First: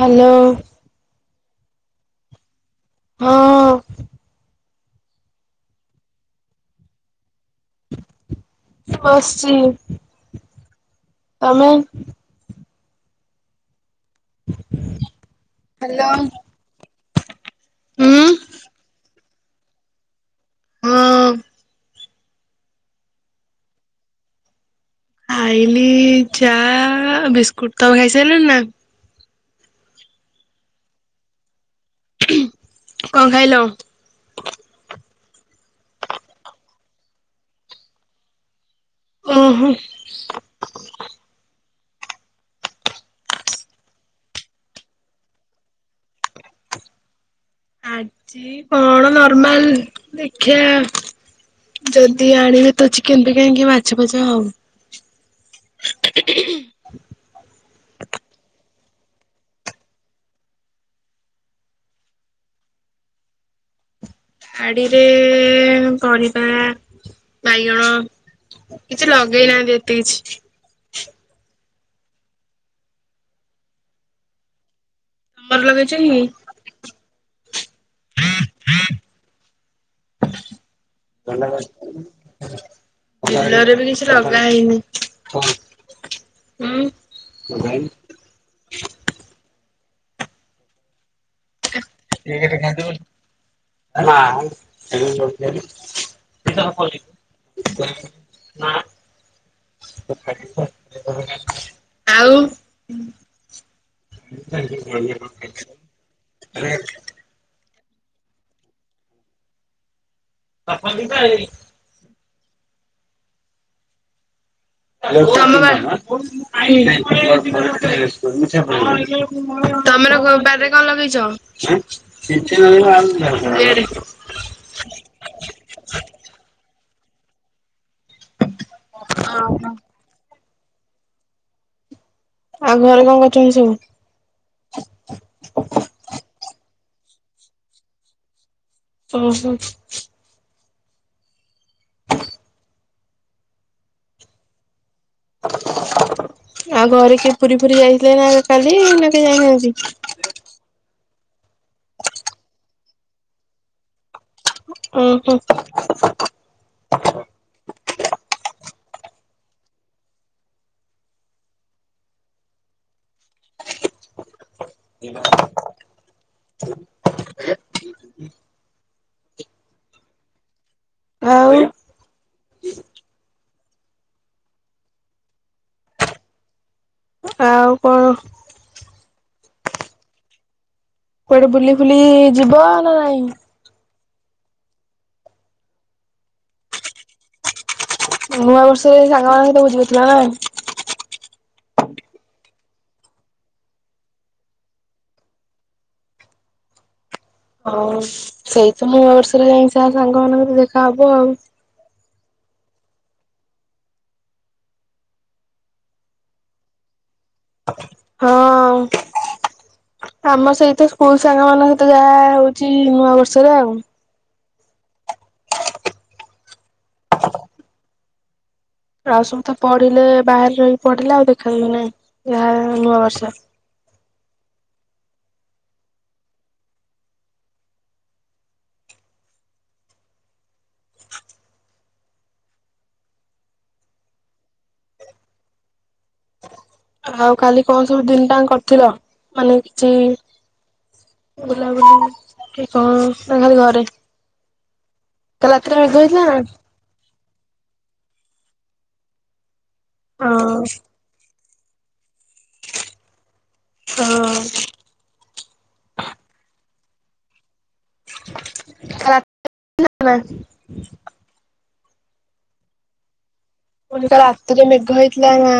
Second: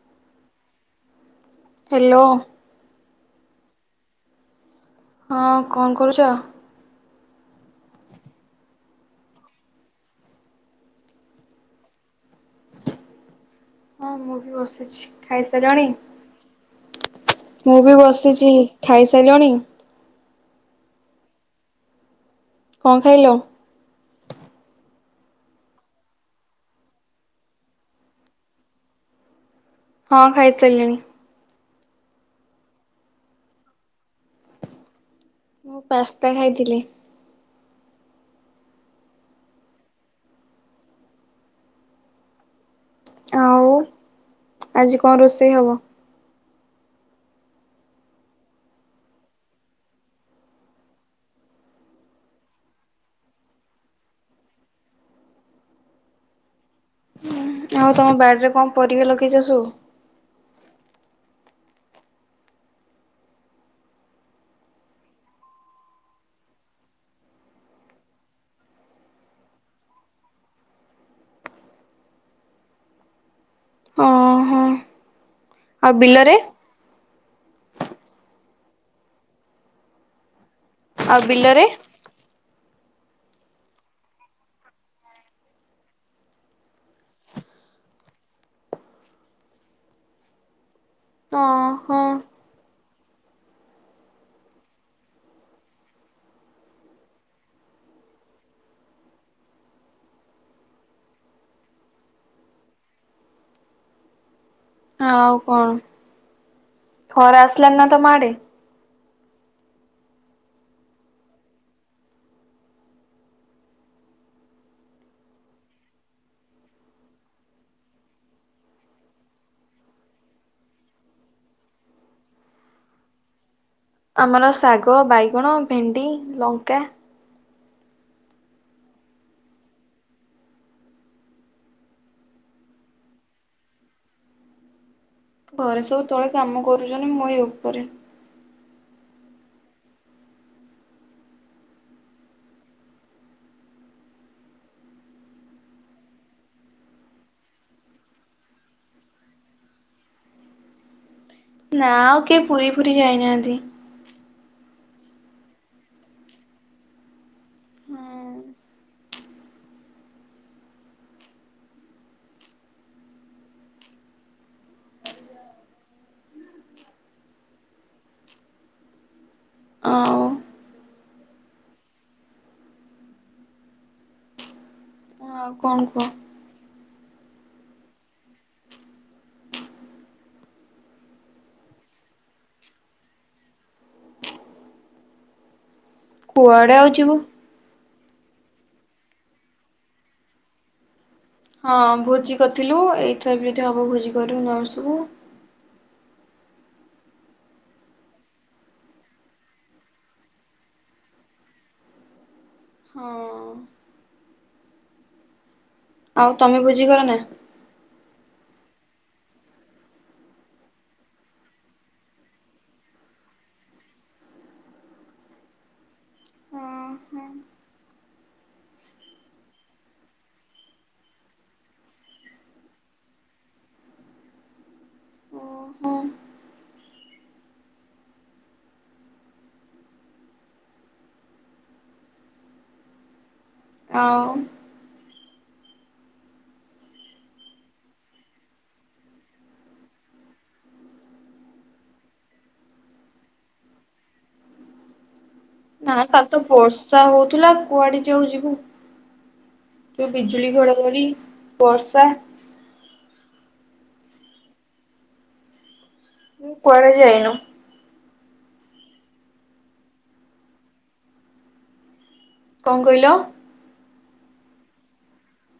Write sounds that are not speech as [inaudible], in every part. Hello. Hello. ହଁ। ହଁ କଣ କହୁଛ? ବସିଛି। ତମେ? ହଁ ମୁଁ ବି ବସିଛି ଖାଇସାରିଲାଣି? ହ୍ୟାଲୋ ମୁଁ ବି ହୁଁ ବସିଛି ଖାଇସାରିଲଣି? ହୁଁ। କଣ ଖାଇଲ? ଖାଇଲି ଚା ବିସ୍କୁଟ ତମ ଖାଇସାରିଲଣିି ନା? ହଁ ଖାଇସାରିଲଣି। କଣ ଖାଇଲ? ମୁଁ ପାସ୍ତା ଖାଇଥିଲି। ଉ ହୁଁ। ଆଉ ଆଜି କଣ ରୋଷେଇ ହବ? ଆଜି କଣ ନର୍ମାଲ ଦେଖିବା। ଯଦି ଆଣିବେ ତ ଚି କେନ ଫିକେନ କି ମାଛ ଫାଛ ହଉ ଆଉ ତମ ବାଡ଼ିରେ କଣ ପରିବା ଲଗେଇଛ ସବୁ ବାଡିରେ ପରିବା ବାଇଗଣ। କିଛି ଲଗେଇ ନାହାନ୍ତି ଏତେ କିଛି। ଅ ହଁ। ବର ଲଗେଇ ଆଉ ଚକି? ବିଲରେ [unintelligible] ଆଉ ବିଲରେ ବିଲରେ ବି କିଛି ଲଗା ହେଇନି। ହୁଁ [unintelligible] ତ ହଁ। [unintelligible] ନା। ଆଉ। [unintelligible] ହଁ ଆଉ କଣ ଖରା ଆସିଲାନା ତମ ଆଡେ? ବାପା ବିପ [inaudible] [inaudible] [unintelligible] କଣ ଲଗେଇଛ। [unintelligible] ଆମର ଶାଗ ବାଇଗଣ ଭେଣ୍ଡି ଲଙ୍କା। ହଁ ହଁ। ଆଉ ଘରେ କଣ କରୁଛନ୍ତି ସବୁ? ଘରେ ସବୁ ତଳେ କାମ କରୁଛନ୍ତି ମୁଁ ଏ ଉପରେ। ଓହୋ। ଆଉ ଘରେ କିଏ ପୁରୀ ଫୁରି ଯାଇଥିଲେ ନା କାଲି ନା କେହି ଯାଇନାହାନ୍ତି? ନା ଆଉ କିଏ ପୁରୀ ଫୁରୀ ଯାଇନାହାନ୍ତି। ଉୁଁ ହୁଁ। [unintelligible] ଆଉ। ଆଉ ହଁ କୁହ? ଆଉ କଣ? କୁଆଡେ ବୁଲି ଫୁଲି ଯିବ ନା ନାଇଁ? କୁଆଡେ ଆଉ ଯିବୁ? ନୂଆ ବର୍ଷରେ ସାଙ୍ଗ [unintelligible] ହଁ ଭୋଜି କରିଥିଲୁ ଏଇଥର ବି ଯଦି ହବ ଭୋଜି କରିବୁ ନୂଆ ବର୍ଷକୁ। ହଉ ସେଇତ ନୂଆ ବର୍ଷରେ ଯାଇ ସାଙ୍ଗ ମାନଙ୍କ ଦେଖା ହବ ଆଉ ହଁ। ଆଉ ତମେ ଭୁଜି କର ନା? ହଁ। ଆମର ସେଇତ ସ୍କୁଲ ସାଙ୍ଗ ମାନଙ୍କ ସହିତ ଯାହା ହଉଛି ନୂଆ ବର୍ଷରେ ଆଉ। ଆଉ ସବୁ ତ ପଢିଲେ ବାହାରେ ରହିି ପଢିଲେ ଆଉ ଦେଖା ନାହିଁ ଯାହା ନୂଆ ବର୍ଷ। ଓହୋ ଆ ଆଉ କାଲି କଣ ସବୁ ଦିନଟା କରିଥିଲ ମାନେ କିଛି। ବୁଲାବୁଲି କି କଣ୍ ତା ଖାଲି ଘରେ? କାଲି ରାତିରେ ମେଘ ନା ହେଇଥିଲା ତା ତ ବର୍ଷ୍। ଇଚ୍ଛା ହଉଥିଲା କୁଆଡେ ଯାଉପ ଯିବୁ ତ ବିଜୁଳି ହଁ ଘଡ଼ଘଡି ବର୍ଷା ହଁ। କୁଆଡେ ଯାଇନୁ? [unintelligible] କଣ କଇଲ? ମୁଁ କହୁଥିଲି ରାତିରେ ମେଘ ହେଇଥିଲା ନା?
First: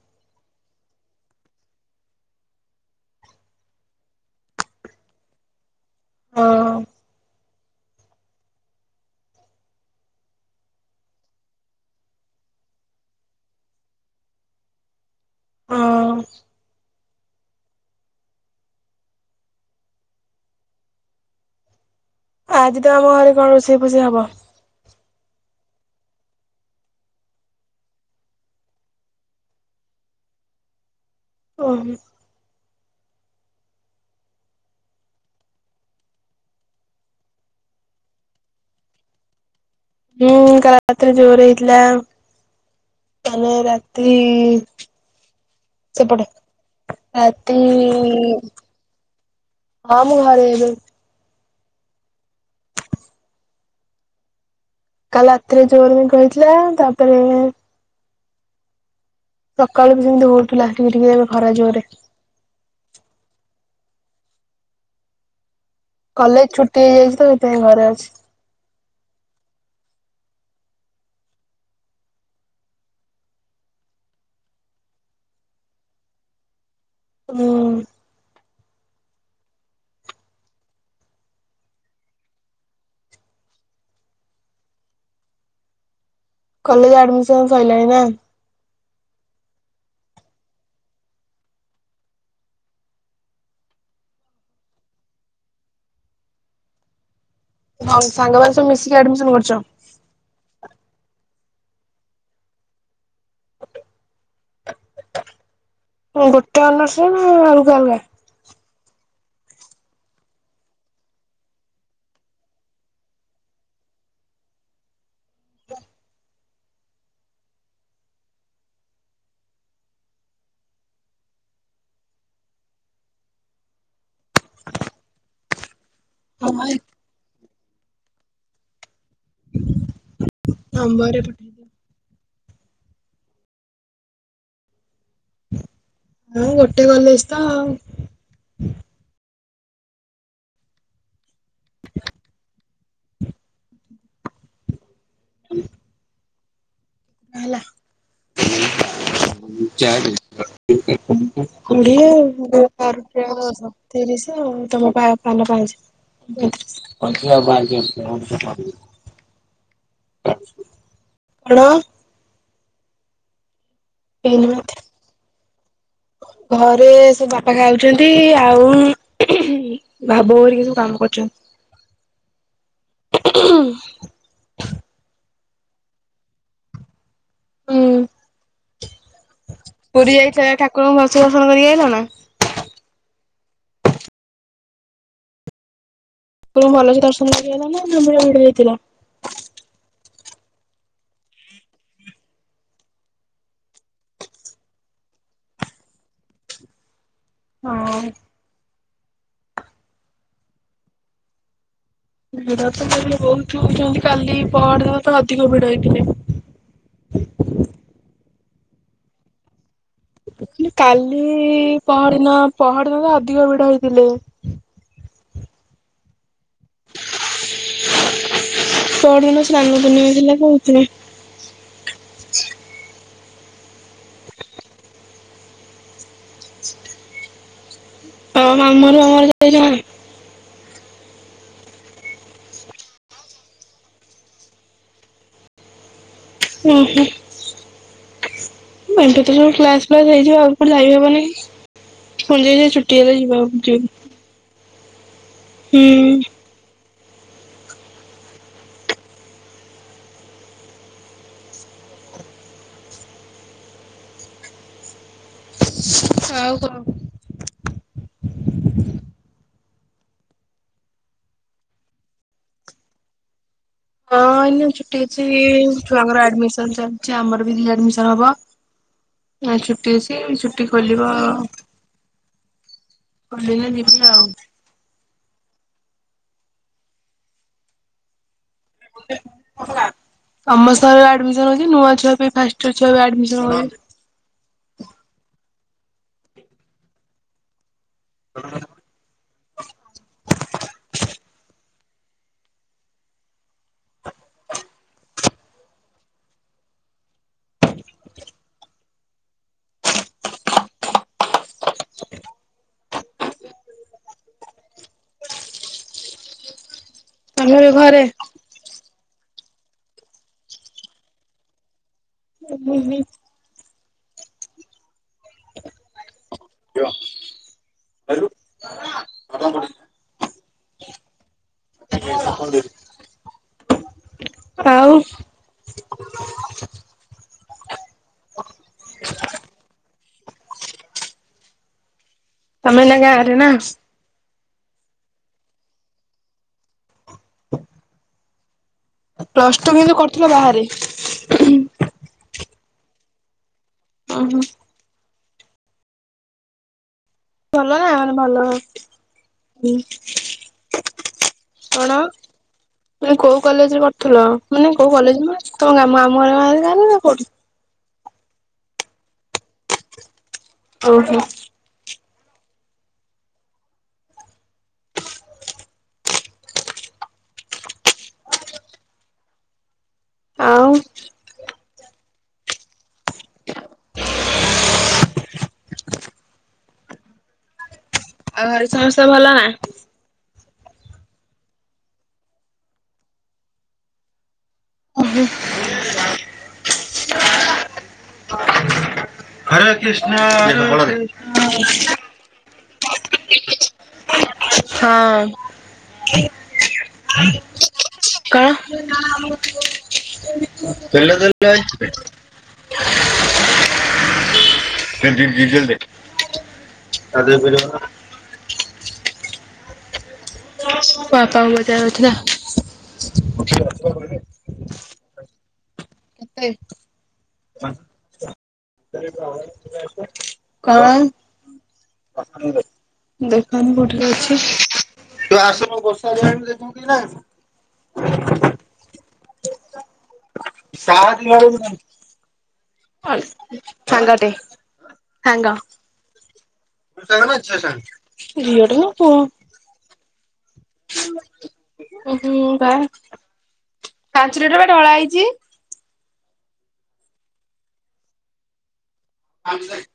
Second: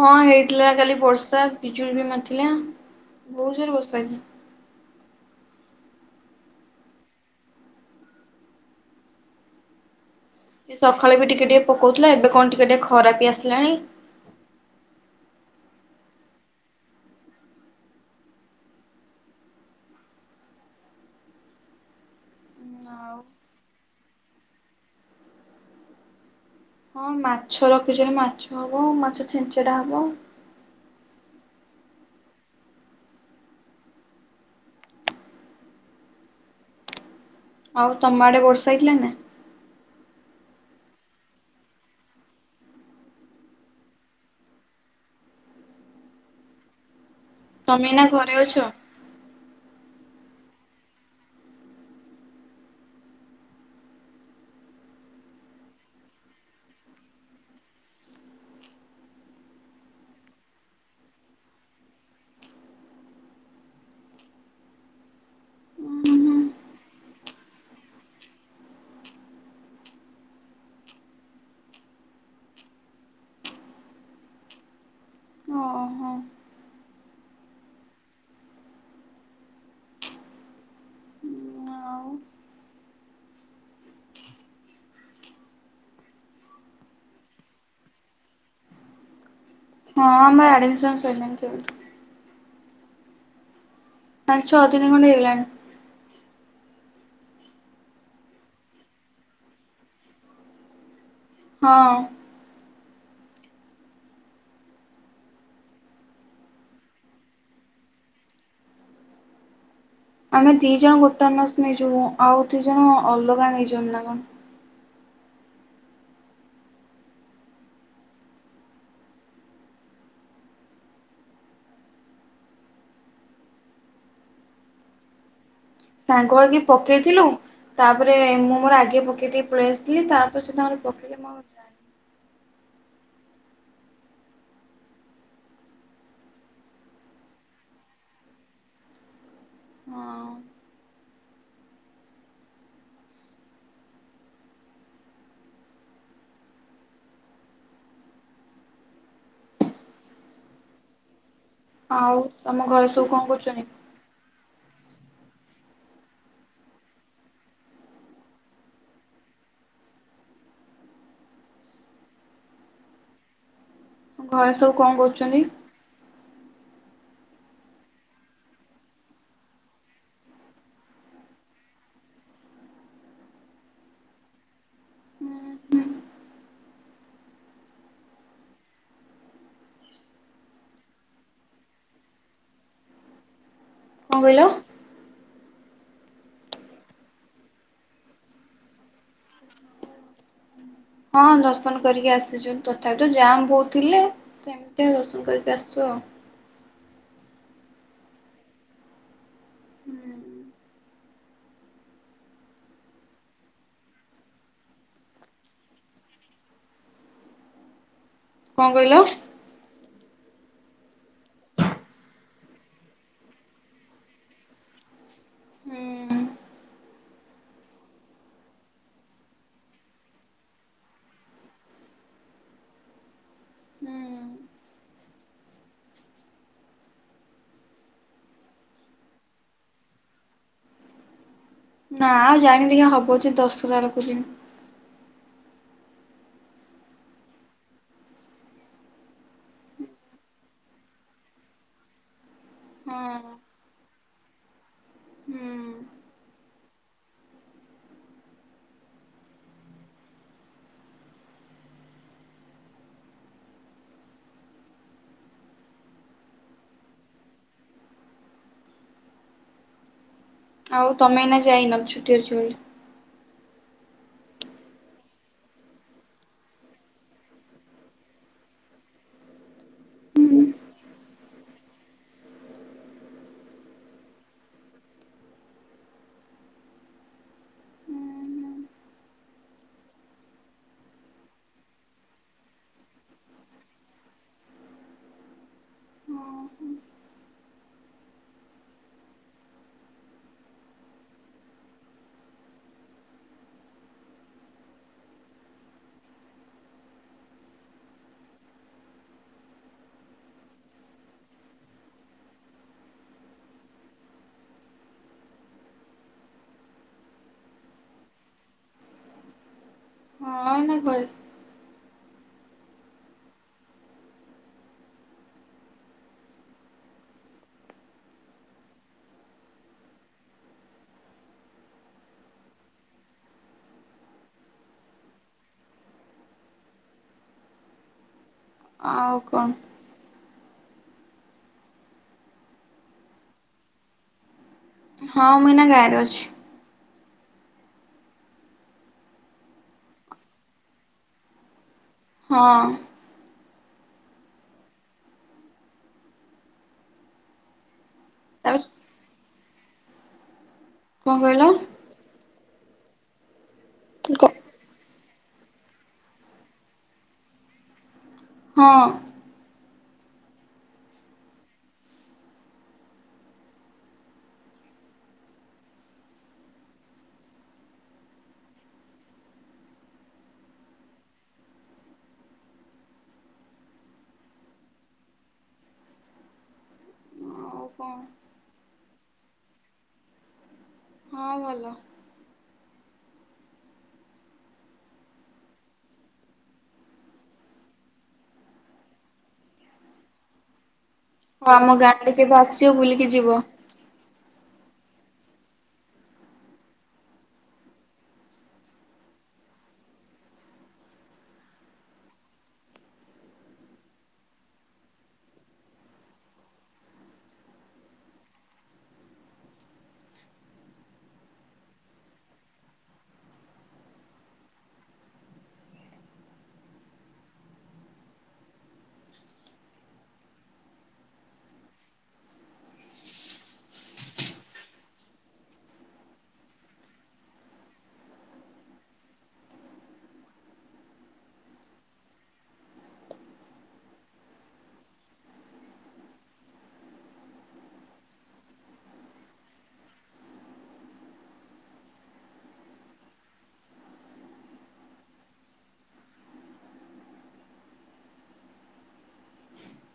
ହଁ ହେଇଥିଲା କାଲି ବର୍ଷା ବିଜୁଳି ବି ମାର୍ ଥିଲା ବହୁ ଜୋରରେ ବର୍ଷା ହଁ। ସଖାଳେ ବି ଟିକେ ଟିକେ ପକଉଥିଲା ଏବେ କଣ୍ ଟିକେ ଟିକେ ଖରା ବି ଆସିଲାଣି। ହଁ। ଆଜି ତ ଆମ ଆଉ ଘରେ କଣ ରୋଷେଇ ଫୋଷେଇ ହବ? ହଁ ମାଛ ରଖିଛ ମାଛ ହବ ମାଛ ଛେଞ୍ଚେଡା ହବ। ଓ ହୁଁ। ଆଉ ତମ ଆଡେ ବର୍ଷା ହେଇଥିଲା ନା? ହୁଁ କାଲି ରାତ୍ ରେ ଜୋରେ ହେଇଥିଲା। ରାତି ସେପଟେ ତମେ ଏଇନା ଘରେ ଅଛ? ହଁ ମୁଁ ଘରେ ଏବେ। କାଲି ରାତିରେ ଜୋରେ ମେଘ ହେଇଥିଲା ତାପରେ ସକାଳୁ ବି ସେମିତି ହଉଥିଲା ଟିକେ ଟିକେ ଖରା ଜୋରେ। ଉଁ ହୁଁ କଲେଜ୍ ଛୁଟି ହେଇଯାଇଚି ତ ସେଥିପାଇଁ ଘରେ ଅଛି। ଓହୋ। ହୁଁ। ଆଉ କଲେଜ୍ ଆଡମିସନ ସଇଲାଣି ନା? ହଁ ଆମର ଆଡମିସନ ସଇଲାଣି କେବେଠୁ। ପାଞ୍ଚ ଛ ଦିନି ଖଣ୍ଡେ ହେଇଗଲାଣି। ଆଉ ସାଙ୍ଗମାନେ ସବୁ ମିଶିକି ଆଡମିସନ କରିଛ। ହଁ। ଗୋଟେ ଅନର୍ସ ନା ଅଲଗା ଅଲଗା? ଆମେ ଦି ଜଣ ଗୋଟେ ଅନର୍ସ ନେଇଯିବୁ ଆଉ ଦି ଜଣ ଅଲଗା ନେଇଚନ୍ ନା କଣ। ସାଙ୍ଗ ହଁ ହେଇକି ପକେଇଥିଲୁ ତାପରେ ମୁଁ ମୋର ଆଗେ ପ ପକେଇ ଦେଇକି ପଳେଇ ଆସିଥିଲି ତାପରେ ସେ ତାଙ୍କର ନମ୍ବରରେ ପକେଇଲେ କଣ ପଠେଇଦିଅ ହଁ ଗୋଟେ କଲେଜ ତ। ହଁ। [unintelligible] ବଢିଆ ଆଉ ମାନେ ତମ ଘରେ ସବୁ ପାରୁଟି କଣ ଆଣ କରୁଛନ୍ତି? ସବୁ ତିରିଶି ଆଉ ତମ ପାନ ପାଞ୍ଚ ପଇଁତିରିଶ। [unintelligible] କଣ? ଆ ଏଇନି ଘରେ ମତେ ସବୁ କଣ କରୁଛନ୍ତି? ଘରେ ସେ ବାପା ଖାଉଛନ୍ତି ଆଉ ଭାବ କରରିକି ସବୁ କାମ କରୁଛନ୍ତି। ହୁଁ ପରୀ ଯାଇଥିଲ ଯା ଠାକୁରଙ୍କୁ ର୍ଦଶନ ଫଶନ କରିକି ଆାଇଲ ନା। କଣ କହିଲ? ତୁମେ ଭଲସେ ଦର୍ଶନ କରିକି ଆଇଲ ନା ନା ଭିଡା଼ଭିଡି଼ରେ ଥିଲ। ହଁ ଦର୍ଶନ କରିକି ଆସିଛୁ ତଥାପି ତ ଜାମ୍ ବୋହୁତ ଥିଲେ। ସେମିତି ଦର୍ଶନ କରିକି ଆସିଛୁ ଆଉ। ହଁ। ଭିଡ ତ ବହୁତଛନ୍ତି କାଲି ପହରଦିନ ତ ଅଧିକ ଭିଡ ହେଇଥିଲେ। କଣ କହିଲ? ମୁଁ କହିନି କାଲି ପହରଦିନ ପହରଦିନ ତ ଅଧିକ ଭିଡ ହେଇଥିଲେ। ହୁଁ ପହରଦିନ ସ୍ନାନ ପୂର୍ଣ୍ଣିମା ଥିଲା ତ ସେଥିପାଇଁ। ହୁଁ ତ ମାମୁଁ ହର ଫାମୁ ହର ଯାଇ ନାହ। ନା ଆଉ ଯାଇନି ଦେଖିବା ହବ ଯଦି ଦଶ ହରା ବେଳକୁ ଯିବି। ଓ ହୋ। ମେ କତୁରୁ ସବୁ କ୍ଲାସ ଫ୍ଲାସ ହେଇଯିବ ଆଉ କୁଆଡେ ଯାଇ ହବନେହି। ପୁଣି ଯାଇ ସେଇ ଛୁଟିହେଲେ ହଁ ଯାଇ ଗାଁକୁ ଯିବୁ। ହୁଁ ହୁଁ। ଆଉ କଣ? ଆଉ ତମେ ଏଇନା ଯାଇନ ଛୁଟି ଅଛି ବୋଲି। ହଁ ଏଇନା ଛୁଟି ଅଛି ଛୁଆଙ୍କର ଆଡମିସନ ଚାଲିଛି ଆମର ବି ରି ଆଡମିସନ ହବ। ଆ ଛୁଟି ଅଛି ଛୁଟି ଖୋଲିବ ଖୋଲିଲେ ଯିବି ଆଉ। ସମସ୍ତଙ୍କର ଆଡମିସନ୍ ହଉଚି ନୂଆ ଛୁଆ ପି ଫାଷ୍ଟ ଇୟର ଛୁଆ ବି ଆଡମିସନ୍ ହଉଚି। ହଁ ହୁଁ। ହଁ। ଆମେ ଏ ଘରେ। ହଁ ଏନା ଘରେ। ଏବେ ବି କ। [inaudible] [inaudible] ଆଉ ଆଉ କଣ। ତମେ ଏନା ଗାଁରେ ନା? ହଁ ମୁଁ ଏନା ଗାଁରେ ଅଛି। ପ୍ଲସ ଟୁ କିନ୍ତୁ କରିଥିଲ ବାହାରେ। ହଁ। ଓହୋ। ଭଲ ନା ମାନେ ଭଲ ତାପରେ ଉଁ। କଣ କହିଲ? କଣ ତମେ କୋଉ କଲେଜରେ ପଢୁଥିଲ? ଗ ମାନେ କୋଉ କଲେଜ ମାନେ ତମ ଆମ ଗାଁ [unintelligible] ନା କୋଉଠି? ହଁ। ଓ ହୋ। ଆଉ ଆଉ କଣ ଆଉ ଘରେ ସମସ୍ତେ ଭଲ ନା? ହଁ ଭଲ। ହରେ କିଷ୍ଣା [unintelligible] ହଁ ଆମ ଗାଁ ଆଡେ କେବେ ଆସିବ ବୁଲିକି ଯିବ। ହଁ। [unintelligible] [unintelligible] ଡି ଡି ଡିଜେଲ ଦେ [unintelligible] ପାପା [unintelligible] ଅଛି ନା। [inaudible] [unintelligible] କଣ? ଦେଖନି କୋଉଠିରେ ଅଛି। ତୁ ଆସୁନୁ ବର୍ଷା ଆଇଲାଣି ଦେଖ କି ନା [unintelligible] [unintelligible] ସାଙ୍ଗ ଟେ ସାଙ୍ଗ। ଝିଅଟେ ନା ପୁଅ। ଉଁ, ହୁଁ। ବା ପାଞ୍ଚ ଲିଟର ବା ଢଳା ହେଇଚି। ଆଉଚି କାଇଁ?